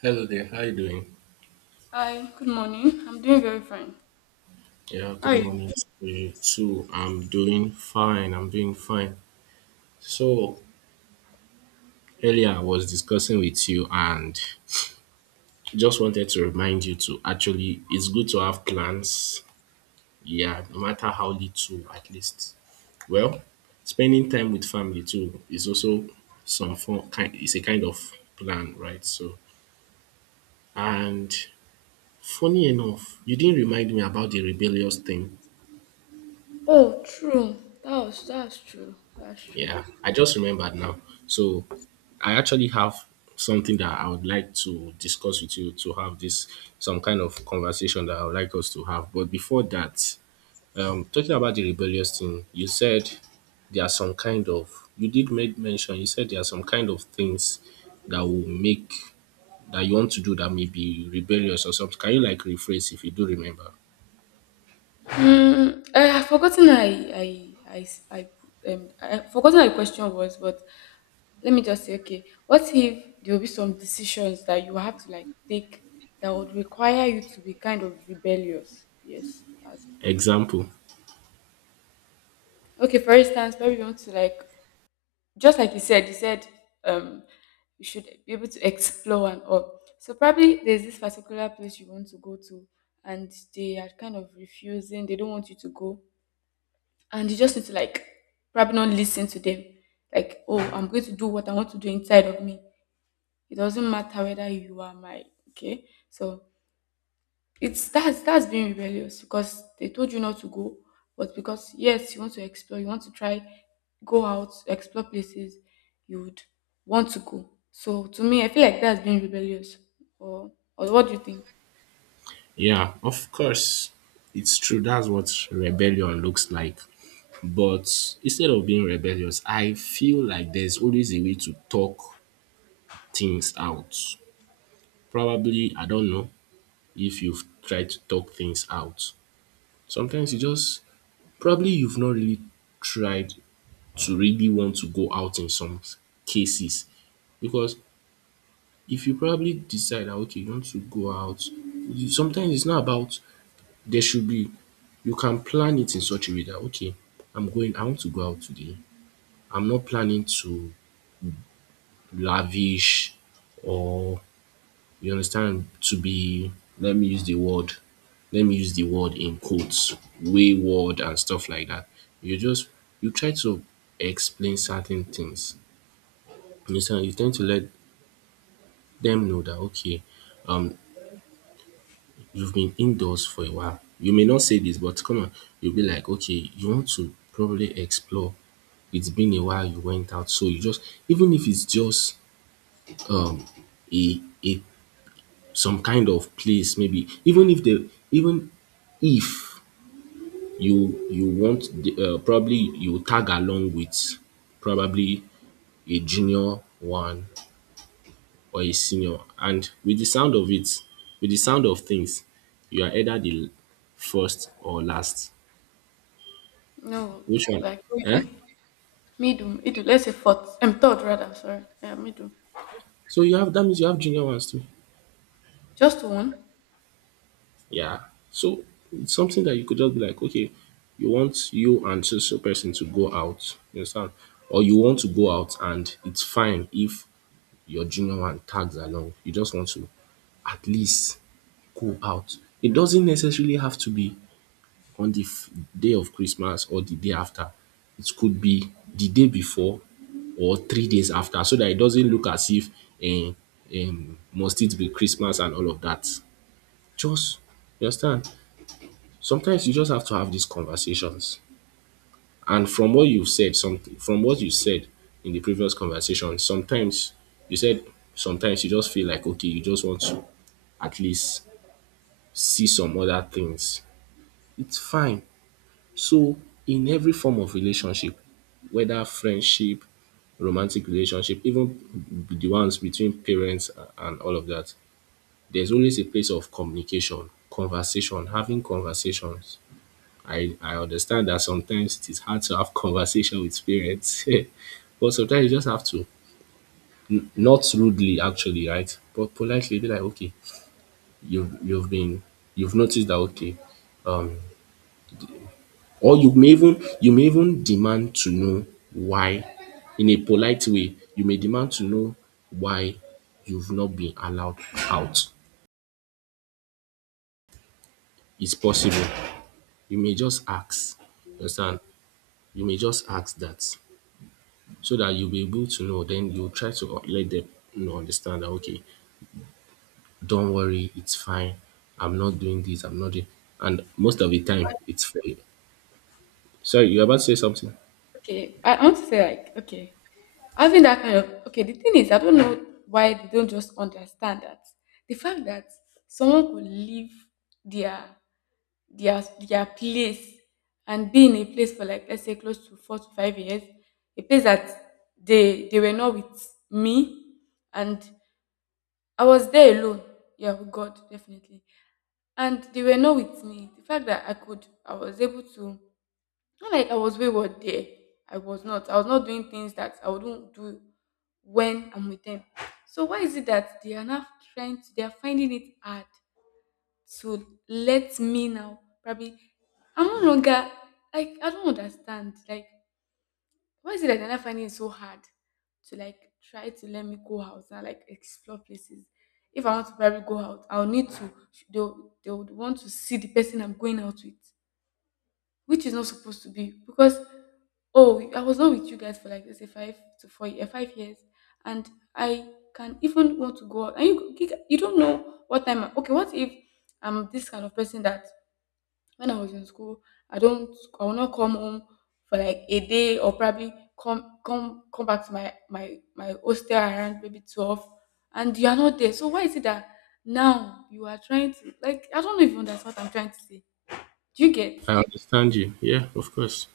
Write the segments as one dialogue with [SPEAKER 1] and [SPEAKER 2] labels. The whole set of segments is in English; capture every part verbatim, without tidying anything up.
[SPEAKER 1] Hello there, how you doing?
[SPEAKER 2] Hi, good morning. I'm doing very fine.
[SPEAKER 1] Yeah,
[SPEAKER 2] How
[SPEAKER 1] good
[SPEAKER 2] are you?
[SPEAKER 1] morning to you too. I'm doing fine, I'm doing fine. So, earlier I was discussing with you and just wanted to remind you to actually, it's good to have plans. Yeah, no matter how little, at least. Well, spending time with family too is also some form, kind, it's a kind of plan, right? So, and funny enough, you didn't remind me about the rebellious thing.
[SPEAKER 2] Oh, true. That was that's true. That's true.
[SPEAKER 1] Yeah, I just remembered now. So I actually have something that I would like to discuss with you to have this some kind of conversation that I would like us to have. But before that, um, talking about the rebellious thing, you said there are some kind of you did make mention. You said there are some kind of things that will make that you want to do that may be rebellious or something. Can you like rephrase if you do remember?
[SPEAKER 2] Mm, I have forgotten I I I s- I um I have forgotten how the question was, but let me just say, okay, what if there will be some decisions that you have to like take that would require you to be kind of rebellious? Yes, that's it.
[SPEAKER 1] Example.
[SPEAKER 2] Okay, for instance, maybe you want to like just like you said, you said um, you should be able to explore and all. So probably there's this particular place you want to go to, and they are kind of refusing. They don't want you to go, and you just need to like probably not listen to them. Like, oh, I'm going to do what I want to do inside of me. It doesn't matter whether you are my okay. So it's that's that's being rebellious because they told you not to go, but because yes, you want to explore, you want to try, go out, explore places, you would want to go. So to me, I feel like that's being rebellious. Or or what do you think?
[SPEAKER 1] Yeah, of course, it's true. That's what rebellion looks like. But instead of being rebellious, I feel like there's always a way to talk things out. Probably, I don't know if you've tried to talk things out. Sometimes you just, probably you've not really tried to really want to go out in some cases. Because if you probably decide that, okay, you want to go out, you- sometimes it's not about, there should be, you can plan it in such a way that, okay, I'm going, I want to go out today. I'm not planning to lavish or you understand to be, let me use the word let me use the word in quotes, wayward and stuff like that. You just, you try to explain certain things, you understand, you tend to let them know that okay, you've been indoors for a while, you may not say this but come on, you'll be like okay, you want to probably explore, it's been a while you went out, so you just, even if it's just a a some kind of place, maybe even if they, even if you you want the, uh, probably you tag along with probably a junior one or a senior. And with the sound of it, with the sound of things, you are either the first or last.
[SPEAKER 2] No,
[SPEAKER 1] Which one?
[SPEAKER 2] like me
[SPEAKER 1] Eh,
[SPEAKER 2] do, me do, me do. Let's say fourth, um, third rather. Sorry, yeah, me do.
[SPEAKER 1] so you have, that means you have junior ones too.
[SPEAKER 2] Just one.
[SPEAKER 1] Yeah. So it's something that you could just be like, okay, you want you and so so person to go out, you understand? Or you want to go out and it's fine if your junior one tags along. You just want to at least go out. It doesn't necessarily have to be on the f- day of Christmas or the day after. It could be the day before or three days after, so that it doesn't look as if, um, um, must it be Christmas and all of that. Just, you understand? Sometimes you just have to have these conversations. And from what you've said, something from what you said in the previous conversation, sometimes you said, sometimes you just feel like okay, you just want to at least see some other things. It's fine. So in every form of relationship, whether friendship, romantic relationship, even the ones between parents and all of that, there's always a place of communication, conversation, having conversations. I, I understand that sometimes it is hard to have conversation with parents, but sometimes you just have to, not rudely actually, right? But politely be like, okay, you've you've been, you've noticed that okay, um, or you may even you may even demand to know why, in a polite way, you may demand to know why you've not been allowed out. It's possible. You may just ask, you understand? You may just ask that so that you'll be able to know. Then you try to let them, you know, understand that okay, don't worry, it's fine. I'm not doing this. I'm not doing. And most of the time, it's fair. Sorry, you're about to say something.
[SPEAKER 2] Okay, I I want to say like okay. Having that kind of okay, the thing is, I don't know why they don't just understand that the fact that someone could leave their their their place and be in a place for like let's say close to four to five years, a place that they they were not with me, and I was there alone. Yeah, with God definitely, and they were not with me. The fact that I could, I was able to not like I was wayward there. I was not. I was not doing things that I wouldn't do when I'm with them. So why is it that they are now trying to, they are finding it hard to let me now probably I'm no longer like I don't understand. Like why is it that they're not finding it so hard to like try to let me go out and like explore places? If I want to probably go out, I'll need to they'll they'll want to see the person I'm going out with which is not supposed to be because oh I was not with you guys for like let's say five to four year, five years and I can even want to go out and you, you you don't know what time I- okay what if I'm this kind of person that when I was in school I don't I will not come home for like a day or probably come come come back to my my my hostel around maybe twelve and you are not there so why is it that now you are trying to like I don't even understand what I'm trying to say do you get
[SPEAKER 1] I understand you. Yeah, of course.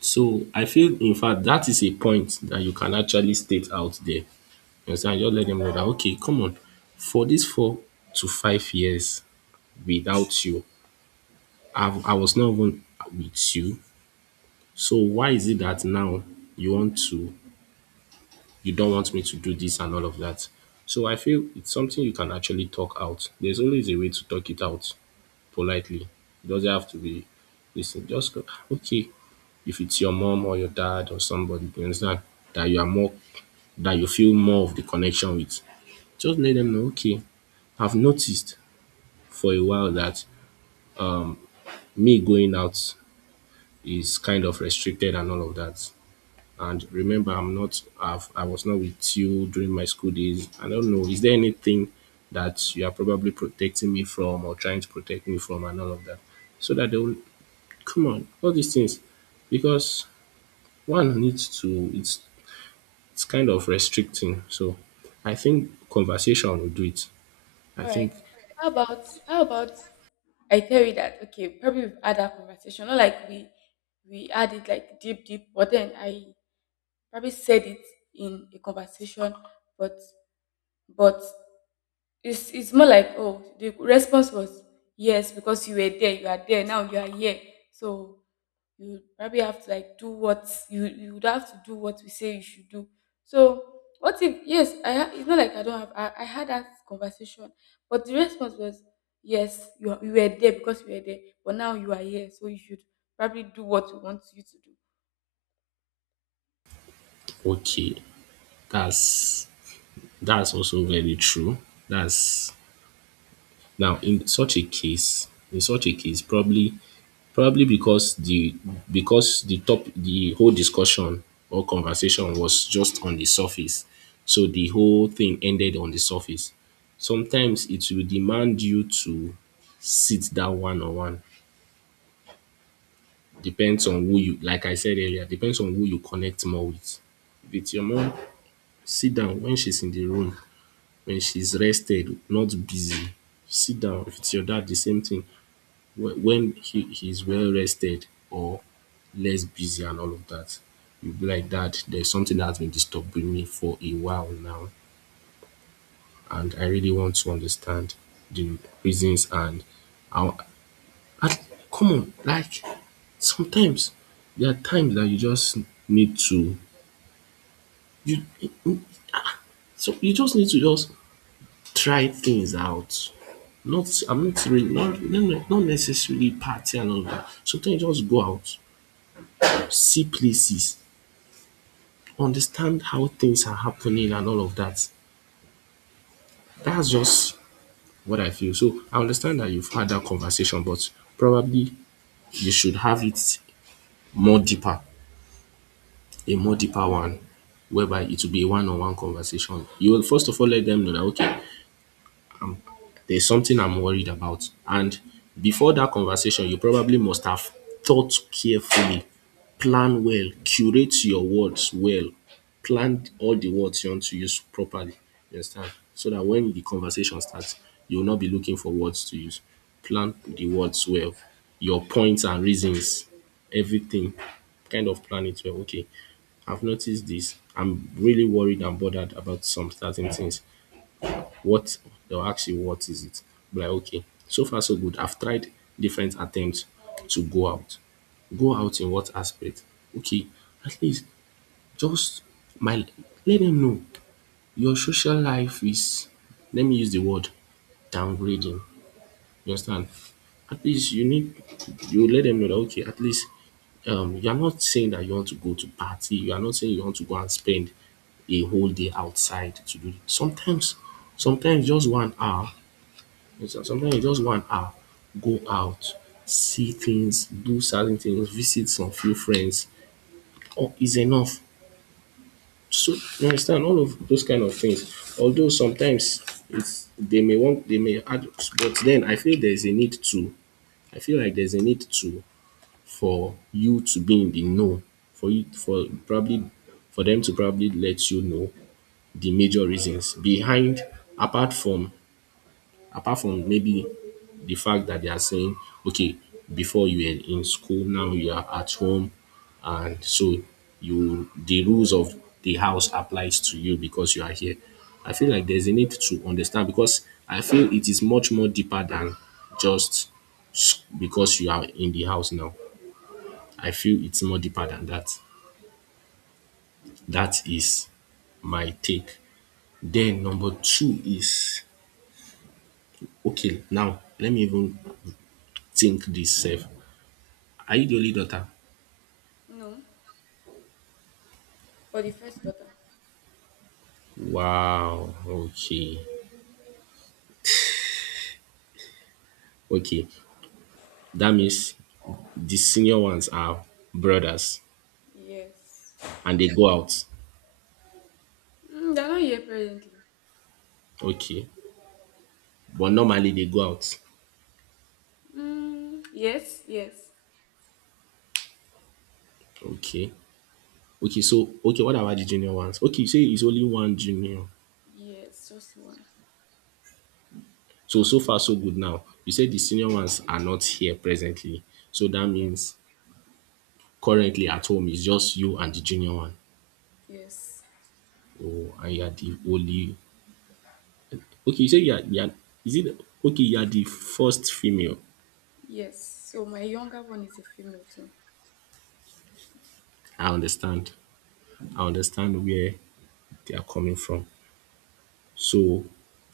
[SPEAKER 1] So I feel, in fact, that is a point that you can actually state out there. You understand? Just let them know that okay, come on, for these four to five years without you, I, I was not even with you. So why is it that now you want to, you don't want me to do this and all of that. So I feel it's something you can actually talk out. There's always a way to talk it out politely. It doesn't have to be listen. Just go, "Ah, okay, if it's your mom or your dad or somebody, you understand, that you are more, that you feel more of the connection with. Just let them know, okay, I've noticed for a while that me going out is kind of restricted and all of that. And remember, I'm not, I've, I was not with you during my school days. I don't know. Is there anything that you are probably protecting me from or trying to protect me from and all of that? So that they will come on, all these things. Because one needs to, it's, it's kind of restricting. So I think conversation will do it. I
[SPEAKER 2] All right.
[SPEAKER 1] think,
[SPEAKER 2] How about how about I tell you that okay, probably we've had that conversation. Not like we we had it like deep, deep, but then I probably said it in a conversation, but but it's it's more like oh the response was yes because you were there you are there now you are here so you probably have to like do what you you would have to do what we say you should do so what if yes i ha- it's not like I don't have I, I had that conversation but the response was yes you, are- you were there because you were there but now you are here so you should probably do what we want you to do.
[SPEAKER 1] okay, that's, that's also very true. That's, now in such a case, in such a case, probably. Probably because the, because the top, the whole discussion or conversation was just on the surface. So the whole thing ended on the surface. Sometimes it will demand you to sit down one on one. Depends on who you, like I said earlier, depends on who you connect more with. With your mom, sit down when she's in the room, when she's rested, not busy. Sit down. With your dad, the same thing. Whe- when he, he's well rested or less busy and all of that, you'll be like, Dad, there's something that's been disturbing me for a while now, and I really want to understand the reasons. And I, I come on, like sometimes there are times that you just need to, you, so you just need to just try things out. Not, I'm not really, not not not necessarily party and all of that. Sometimes you just go out, see places, understand how things are happening and all of that. That's just what I feel. So I understand that you've had that conversation, but probably you should have it more deeper, a more deeper one, whereby it will be a one on one conversation. You will first of all let them know that okay, there's something I'm worried about. And before that conversation, you probably must have thought carefully, plan well, curate your words well, plan all the words you want to use properly. You understand? So that when the conversation starts, you will not be looking for words to use. Plan the words well, your points and reasons, everything. Kind of plan it well. Okay, I've noticed this. I'm really worried and bothered about some certain things, what, they'll ask you what is it. Be like okay, so far so good. I've tried different attempts to go out. Go out in what aspect? Okay, at least just my, let them know your social life is, let me use the word, downgrading. You understand? At least you need, you let them know that okay, at least um you are not saying that you want to go to party, you are not saying you want to go and spend a whole day outside to do it. sometimes sometimes just one hour. Yes, sometimes you just want ah, go out, see things, do certain things, visit some few friends or is enough. So you understand all of those kind of things. Although sometimes it's they may want, they may add, but then I feel there's a need to, I feel like there's a need to, for you to be in the know, for you, for probably for them to probably let you know the major reasons behind, apart from, apart from maybe the fact that they are saying, okay, before you were in school, now you are at home, and so you, the rules of the house applies to you because you are here. I feel like there's a need to understand because I feel it is much more deeper than just s- because you are in the house now. I feel it's more deeper than that. That is my take. Then number two is okay. Now let me even think this self. Are you the only daughter?
[SPEAKER 2] No, for the first daughter.
[SPEAKER 1] Wow. Okay. Okay. That means the senior ones are brothers
[SPEAKER 2] Yes.
[SPEAKER 1] and they, yeah, go out.
[SPEAKER 2] Mm, they're not here presently.
[SPEAKER 1] Okay. But normally they go out.
[SPEAKER 2] Mm, yes yes.
[SPEAKER 1] Okay. Okay. So, okay. What about the junior ones? Okay. You say it's only one junior.
[SPEAKER 2] Yes, just one.
[SPEAKER 1] So, so far, so good now. You say the senior ones are not here presently. So that
[SPEAKER 2] Yeah.
[SPEAKER 1] means currently at home it's just you and the junior one.
[SPEAKER 2] Yes.
[SPEAKER 1] Oh, and you are the only. Okay. You say you are, you are is it okay? You are the first female.
[SPEAKER 2] Yes. So my younger one is a female too.
[SPEAKER 1] I understand. I understand where they are coming from. So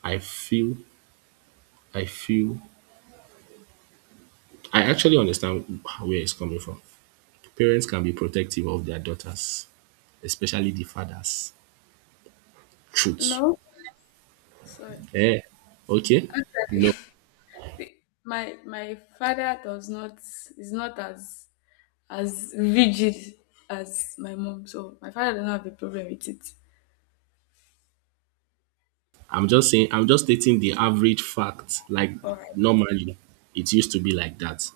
[SPEAKER 1] I feel I feel I actually understand where it's coming from. Parents can be protective of their daughters, especially the fathers. Truth.
[SPEAKER 2] No, sorry.
[SPEAKER 1] Eh. Okay. No.
[SPEAKER 2] The- My my father does not is not as as rigid as my mom. So my father does not have a problem with it.
[SPEAKER 1] I'm just saying, I'm just stating the average fact. Like
[SPEAKER 2] All right.
[SPEAKER 1] normally, it used to be like that.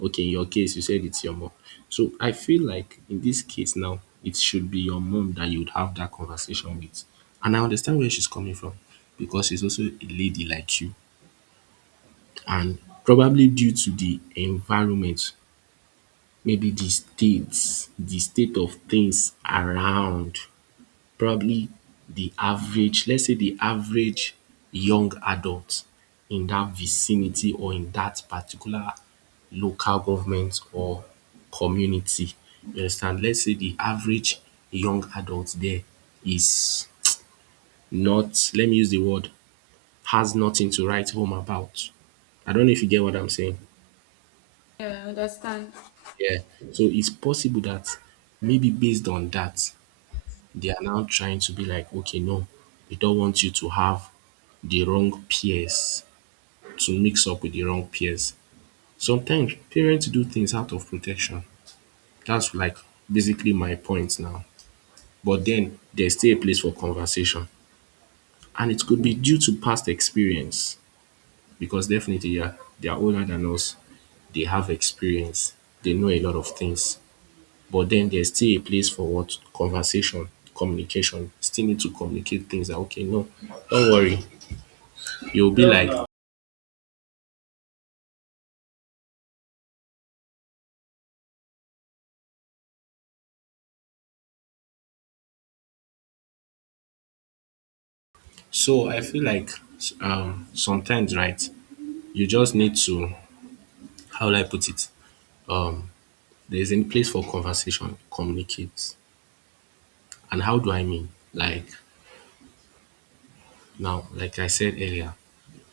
[SPEAKER 1] Okay, in your case, you said it's your mom. So I feel like in this case now, it should be your mom that you'd have that conversation with. And I understand where she's coming from because she's also a lady like you. And probably due to the environment, maybe the states, the state of things around probably the average, let's say the average young adult in that vicinity or in that particular local government or community. You understand? Let's say the average young adult there is not, let me use the word, has nothing to write home about. I don't know if you get what I'm saying.
[SPEAKER 2] Yeah, I understand.
[SPEAKER 1] Yeah. So it's possible that maybe based on that, they are now trying to be like, okay, no, we don't want you to have the wrong peers, to mix up with the wrong peers. Sometimes parents do things out of protection. That's like basically my point now. But then there's still a place for conversation. And it could be due to past experience because definitely yeah, they are older than us. They have experience. They know a lot of things. But then there's still a place for what? Conversation, communication. Still need to communicate things that okay, no, don't worry. You'll be like so I feel like um sometimes right you just need to how do I put it um there's a place for conversation communicate and how do I mean like now like I said earlier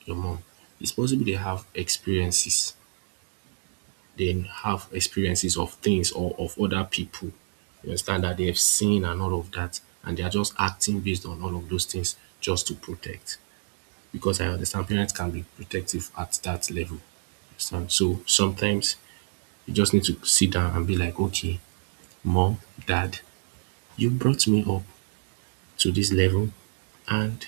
[SPEAKER 1] your mom it's possible they have experiences they have experiences of things or of other people you understand that they have seen and all of that and they are just acting based on all of those things just to protect because I understand parents can be protective at that level. Understand? So sometimes you just need to sit down and be like, okay, mom, dad, you brought me up to this level, and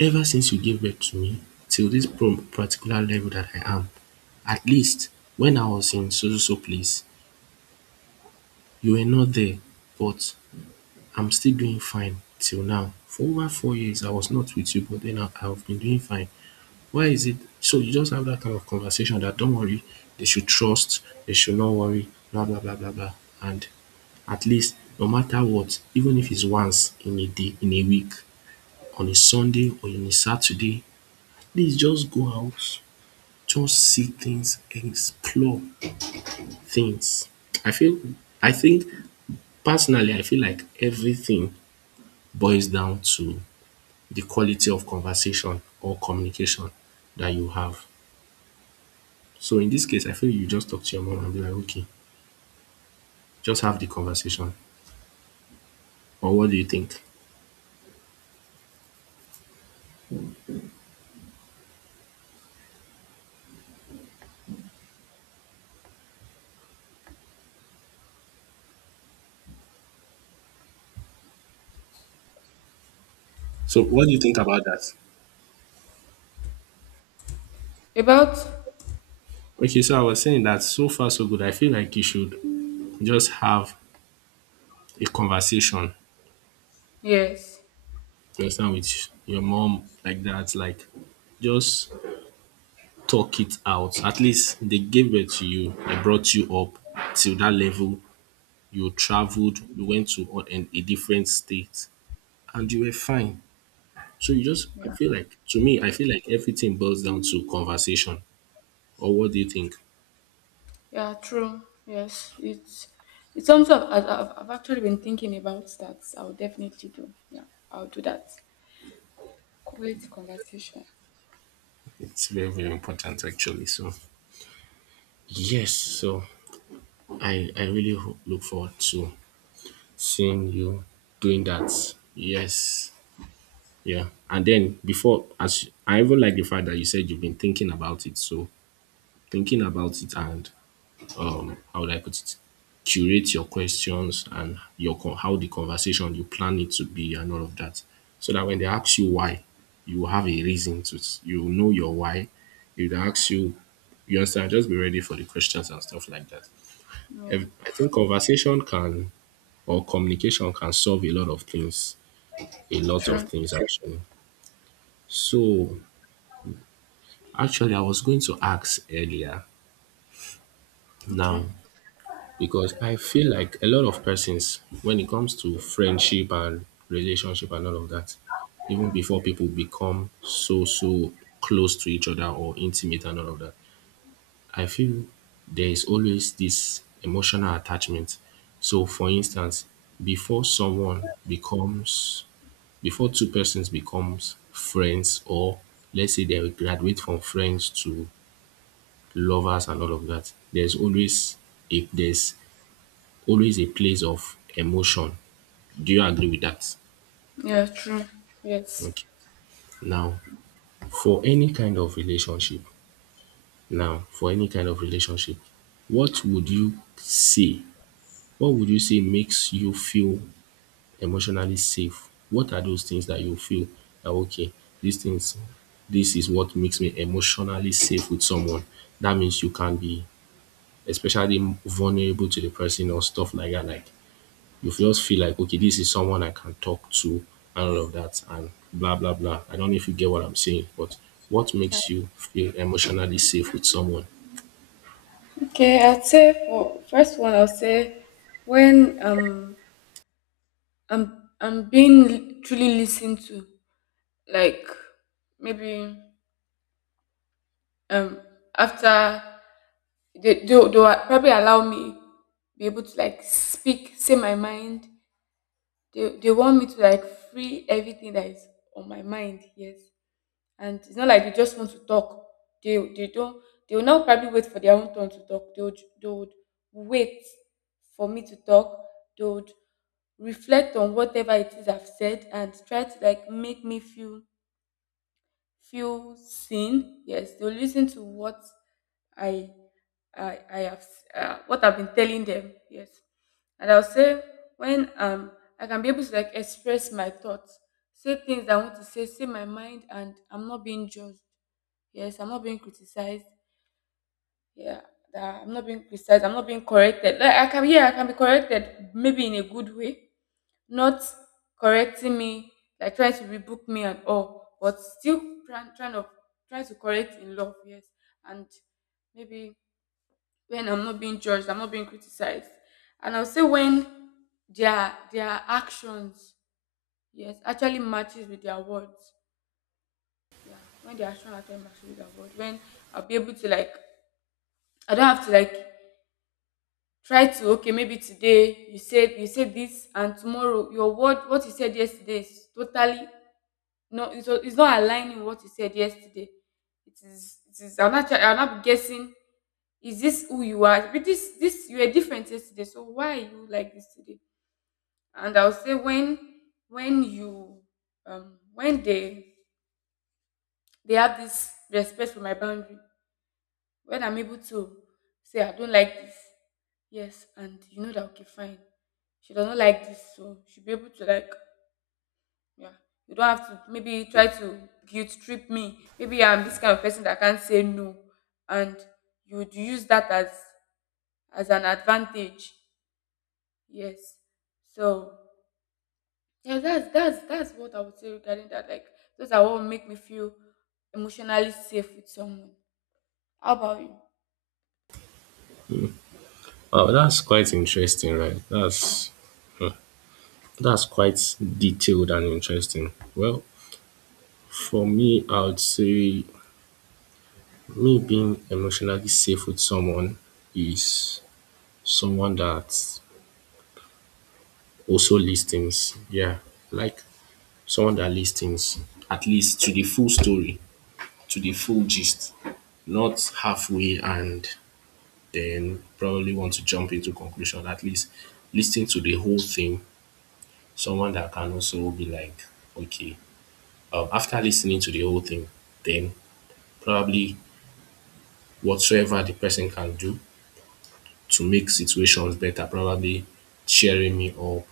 [SPEAKER 1] ever since you gave birth to me till this pro- particular level that I am, at least when I was in so so so place, you were not there, but I'm still doing fine till now. For over four years, I was not with you, but then I, I've been doing fine. Why is it? So you just have that kind of conversation that don't worry, they should trust, they should not worry, blah blah blah blah blah. And at least no matter what, even if it's once in a day, in a week, on a Sunday or in a Saturday, please just go out, just see things, explore things. I feel I think personally I feel like everything boils down to the quality of conversation or communication that you have. So in this case, I feel you just talk to your mom and be like, okay, just have the conversation. Or what do you think? So what do you think about that?
[SPEAKER 2] About
[SPEAKER 1] Okay, so I was saying that so far so good. I feel like you should just have a conversation.
[SPEAKER 2] yes.
[SPEAKER 1] You understand with your mom like that, like just talk it out. At least they gave birth to you, they brought you up till that level. You traveled, you went to o- an- a different state, and you were fine. So you just, I
[SPEAKER 2] Yeah.
[SPEAKER 1] feel like, to me, I feel like everything boils down to conversation. Or what do you think?
[SPEAKER 2] Yeah, true. Yes. It's it's something I've, I've, I've actually been thinking about that. I'll definitely do. Yeah, I'll do that. Great conversation.
[SPEAKER 1] It's very, very important, actually. So, yes. So I, I really ho- look forward to seeing you doing that. Yes. Yeah. And then before, as I even like the fact that you said you've been thinking about it. So thinking about it and um how would I put it? Curate your questions and your con- how the conversation you plan it to be and all of that. So that when they ask you why, you have a reason to s- you know your why. If they ask you, you understand, just be ready for the questions and stuff like that.
[SPEAKER 2] Yeah.
[SPEAKER 1] Ev- I think conversation can or communication can solve a lot of things. A lot of
[SPEAKER 2] True.
[SPEAKER 1] things actually. So actually I was going to ask earlier now
[SPEAKER 2] Okay.
[SPEAKER 1] because I feel like a lot of persons, when it comes to friendship and relationship and all of that, even before people become so, so close to each other or intimate and all of that, I feel there is always this emotional attachment. So, for instance, before someone becomes, before two persons becomes friends or let's say they graduate from friends to lovers and all of that, there's always if there's always a place of emotion. Do you agree with that?
[SPEAKER 2] Yeah, true. Yes.
[SPEAKER 1] Okay. Now, for any kind of relationship, now, for any kind of relationship, what would you say? What would you say makes you feel emotionally safe? What are those things that you feel that okay, these things, this is what makes me emotionally safe with someone? That means you can be especially vulnerable to the person or stuff like that. Like you just feel like okay, this is someone I can talk to and all of that and blah blah blah. I don't know if you get what I'm saying, but what
[SPEAKER 2] Yeah.
[SPEAKER 1] makes you feel emotionally safe with someone?
[SPEAKER 2] Okay, I'd say for first one, I'll say when um I'm I'm being li- truly listened to, like maybe um after they they will- they will probably allow me be able to like speak, say my mind. They they want me to like free everything that is on my mind. Yes. And it's not like they just want to talk. They they don't they will not probably wait for their own turn to talk. They would they would wait for me to talk. They would reflect on whatever it is I've said and try to like make me feel feel seen. Yes, they'll listen to what I I I have s- uh, what I've been telling them. Yes, and I'll say when um I can be able to like express my thoughts, say things I want to say, say my mind, and I'm not being judged. Yes, I'm not being criticized. Yeah, that I'm not being criticized. I'm not being corrected. Like I can, yeah, I can be corrected, maybe in a good way, not correcting me, like trying to rebuke me and all, but still trying, trying to trying to correct in love. Yes, and maybe when I'm not being judged, I'm not being criticized, and I'll say when their their actions, yes, actually matches with their words. Yeah, when their action actually matches with their word, when I'll be able to like I don't have to like try to okay maybe today you said you said this and tomorrow your word what you said yesterday is totally no it's, it's not aligning what you said yesterday it is it is i'm not try- I'm not guessing is this who you are but this this you were different yesterday so why are you like this today and I'll say when when you um when they they have this respect for my boundary when I'm able to say I don't like this, yes, and you know that okay, fine. She does not like this, so she'll be able to like, yeah. You don't have to maybe try to guilt trip me. Maybe I'm this kind of person that can't say no, and you would use that as as an advantage. Yes. So yeah, that's that's that's what I would say regarding that. Like those are what make me feel emotionally safe with someone. How about you?
[SPEAKER 1] Wow, that's quite interesting, right? That's hmm, that's quite detailed and interesting. Well, for me, I would say me being emotionally safe with someone is someone that also listens. Yeah, like someone that listens at least to the full story. To the full gist, not halfway and then probably want to jump into conclusion. At least listening to the whole thing, someone that can also be like, okay, um, after listening to the whole thing, then probably whatsoever the person can do to make situations better, probably cheering me up,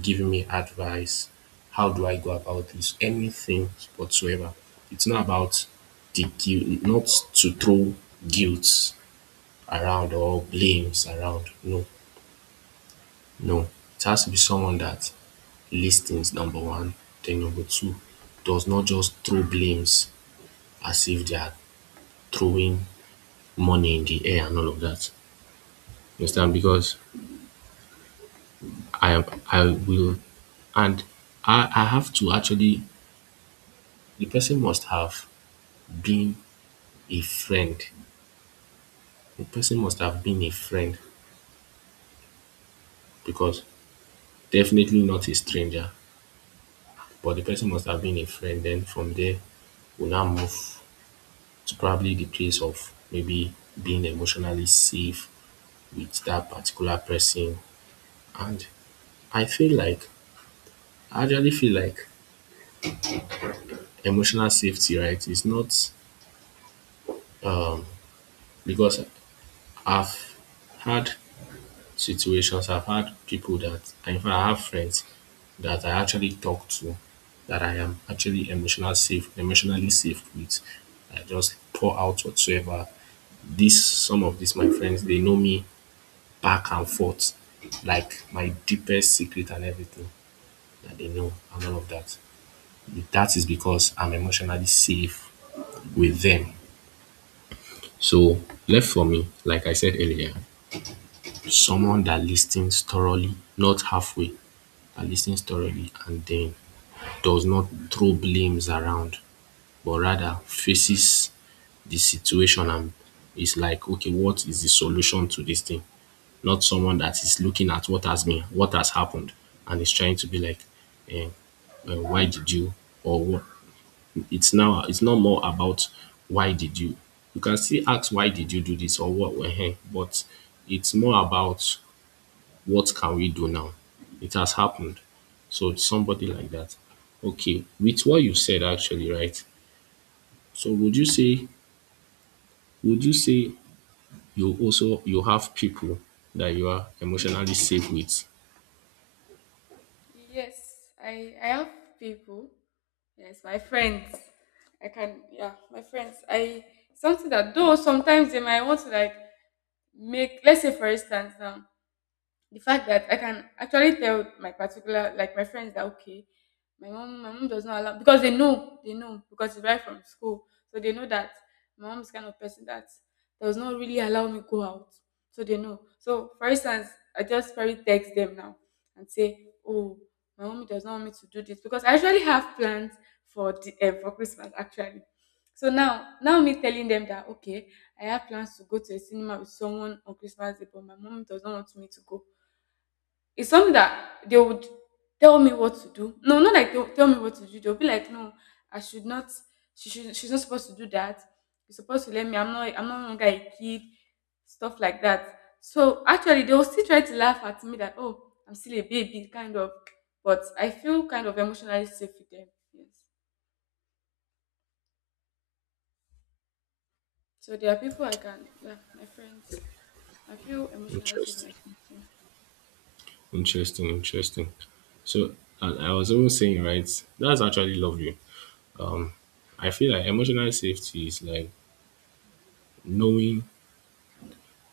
[SPEAKER 1] giving me advice. How do I go about this? Anything whatsoever. It's not about the guilt, not to throw guilt around or blames around. No, no. It has to be someone that listens, number one. Then number two, does not just throw blames as if they are throwing money in the air and all of that. You understand? Because I I will and I, I have to actually the person must have been a friend. The person must have been a friend because definitely not a stranger, but the person must have been a friend. Then from there, we now move It's probably the place of maybe being emotionally safe with that particular person. And I feel like, I actually feel like emotional safety, right, is not because I've had situations, I've had people that, in fact, I have friends that I actually talk to that I am actually emotional safe, emotionally safe with. I just pour out whatsoever. This some of these my friends, they know me back and forth, like my deepest secret and everything that they know and all of that. That is because I'm emotionally safe with them. So left for me, like I said earlier, someone that listens thoroughly, not halfway, that listens thoroughly and then does not throw blames around, but rather faces the situation and is like, okay, what is the solution to this thing? Not someone that is looking at what has been what has happened and is trying to be like eh, eh, why did you or what it's now it's not more about why did you you can still ask why did you do this or what eh, eh, but it's more about what can we do now it has happened so it's somebody like that okay with what you said actually right so would you say would you say you also you have people that you are emotionally safe with
[SPEAKER 2] Yes, I I have people. Yes, my friends. I can yeah, my friends. I something that though sometimes they might want to like make let's say for instance now the fact that I can actually tell my particular like my friends that okay, my mom my mom does not allow because they know they know because it's right from school, so they know that my mom is kind of person that does not really allow me go out, so they know. So for instance, I just probably text them now and say, oh, my mommy does not want me to do this because I actually have plans for the, uh, for Christmas actually. So now, now me telling them that okay, I have plans to go to a cinema with someone on Christmas Day, but my mom does not want me to go. It's something that they would tell me what to do. No, not like they'll tell me what to do. They'll be like, no, I should not. She should. She's not supposed to do that. You're supposed to let me. I'm not. I'm no longer a kid. Stuff like that. So actually, they'll still try to laugh at me that oh, I'm still a baby, kind of. But I feel kind of emotionally safe with them. Yes. So there are people I can. Yeah, my friends. I feel emotionally safe
[SPEAKER 1] interest
[SPEAKER 2] with. My
[SPEAKER 1] Interesting, interesting. So, and I was always saying, right, that's actually lovely. Um, I feel like emotional safety is like knowing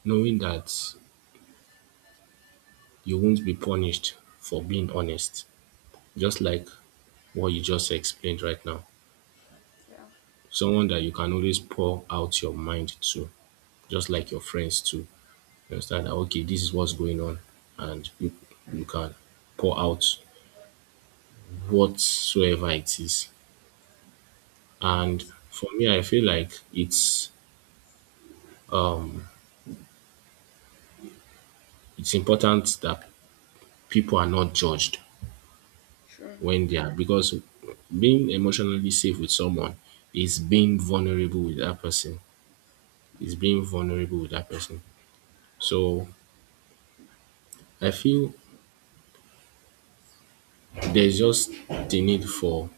[SPEAKER 1] knowing that you won't be punished for being honest, just like what you just explained right now.
[SPEAKER 2] friends. Yeah.
[SPEAKER 1] Someone that you can always pour out your mind to, just like your friends too. You understand that okay, this is what's going on, and you you can pour out whatsoever it is. And
[SPEAKER 2] Yes.
[SPEAKER 1] for me, I feel like it's it's important that people are not judged
[SPEAKER 2] Sure.
[SPEAKER 1] when they are because being emotionally safe with someone is being vulnerable with that person is being vulnerable with that person so I feel there's just the need for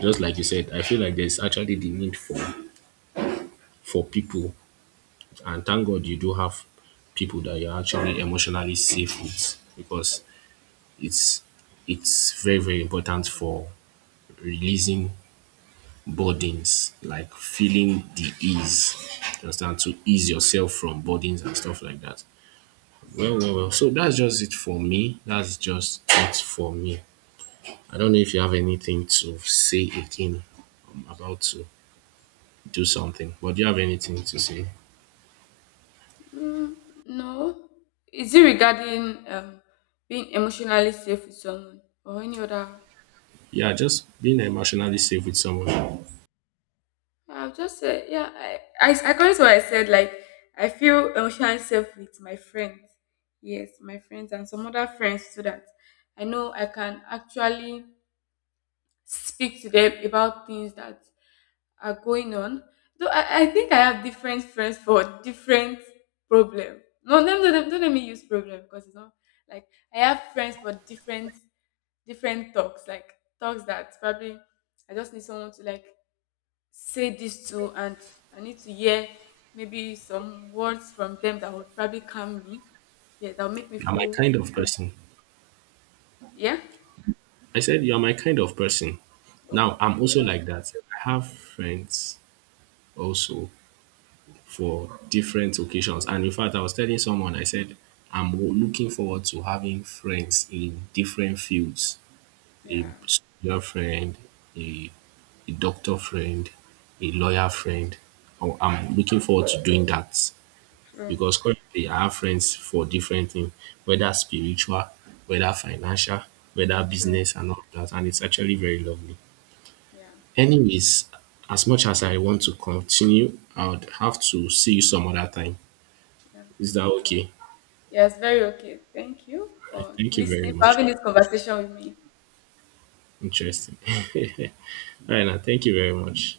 [SPEAKER 1] just like you said I feel like there's actually the need for for people and thank god you do have people that you're actually emotionally safe with because it's it's very, very important for releasing burdens, like feeling the ease. You understand? To ease yourself from burdens and stuff like that. Well, well, well. So that's just it for me. That's just it for me. I don't know if you have anything to say again. I'm about to do something, but do you have anything to say?
[SPEAKER 2] Mm, no. Is it regarding um, being emotionally safe with someone or any other?
[SPEAKER 1] Yeah, just being emotionally safe with someone.
[SPEAKER 2] I've just said, yeah, I, I, according to what I said, like, I feel emotionally safe with my friends. Yes, my friends and some other friends so that I know I can actually speak to them about things that are going on. Though I, I think I have different friends for different problem. No, no, no, no, don't let me use problem because it's not like I have friends for different different talks, like talks that probably I just need someone to like say this to and I need to hear maybe some words from them that would probably calm me. Yeah, that would make me
[SPEAKER 1] You're my
[SPEAKER 2] feel
[SPEAKER 1] kind of
[SPEAKER 2] good.
[SPEAKER 1] person.
[SPEAKER 2] Yeah.
[SPEAKER 1] I said you're my kind of person. Now
[SPEAKER 2] Oh,
[SPEAKER 1] I'm also
[SPEAKER 2] so
[SPEAKER 1] like that. I have friends also for different occasions. And in fact, I was telling someone, I said, I'm w- looking forward to having friends in different fields a
[SPEAKER 2] yeah,
[SPEAKER 1] soldier friend, a, a doctor friend, a lawyer friend. I- I'm looking forward to doing that
[SPEAKER 2] true,
[SPEAKER 1] because currently I have friends for different things, whether spiritual, whether financial, whether
[SPEAKER 2] true.
[SPEAKER 1] business, and all that. And it's actually very lovely.
[SPEAKER 2] Yeah.
[SPEAKER 1] Anyways, as much as I want to continue, I would have to see you some other time.
[SPEAKER 2] Yeah.
[SPEAKER 1] Is that
[SPEAKER 2] All right.
[SPEAKER 1] okay?
[SPEAKER 2] Yeah, very okay. Thank you
[SPEAKER 1] All right.
[SPEAKER 2] for
[SPEAKER 1] Thank you very
[SPEAKER 2] listening, for
[SPEAKER 1] much.
[SPEAKER 2] having this conversation with me.
[SPEAKER 1] Interesting. All right, now. Thank you very much.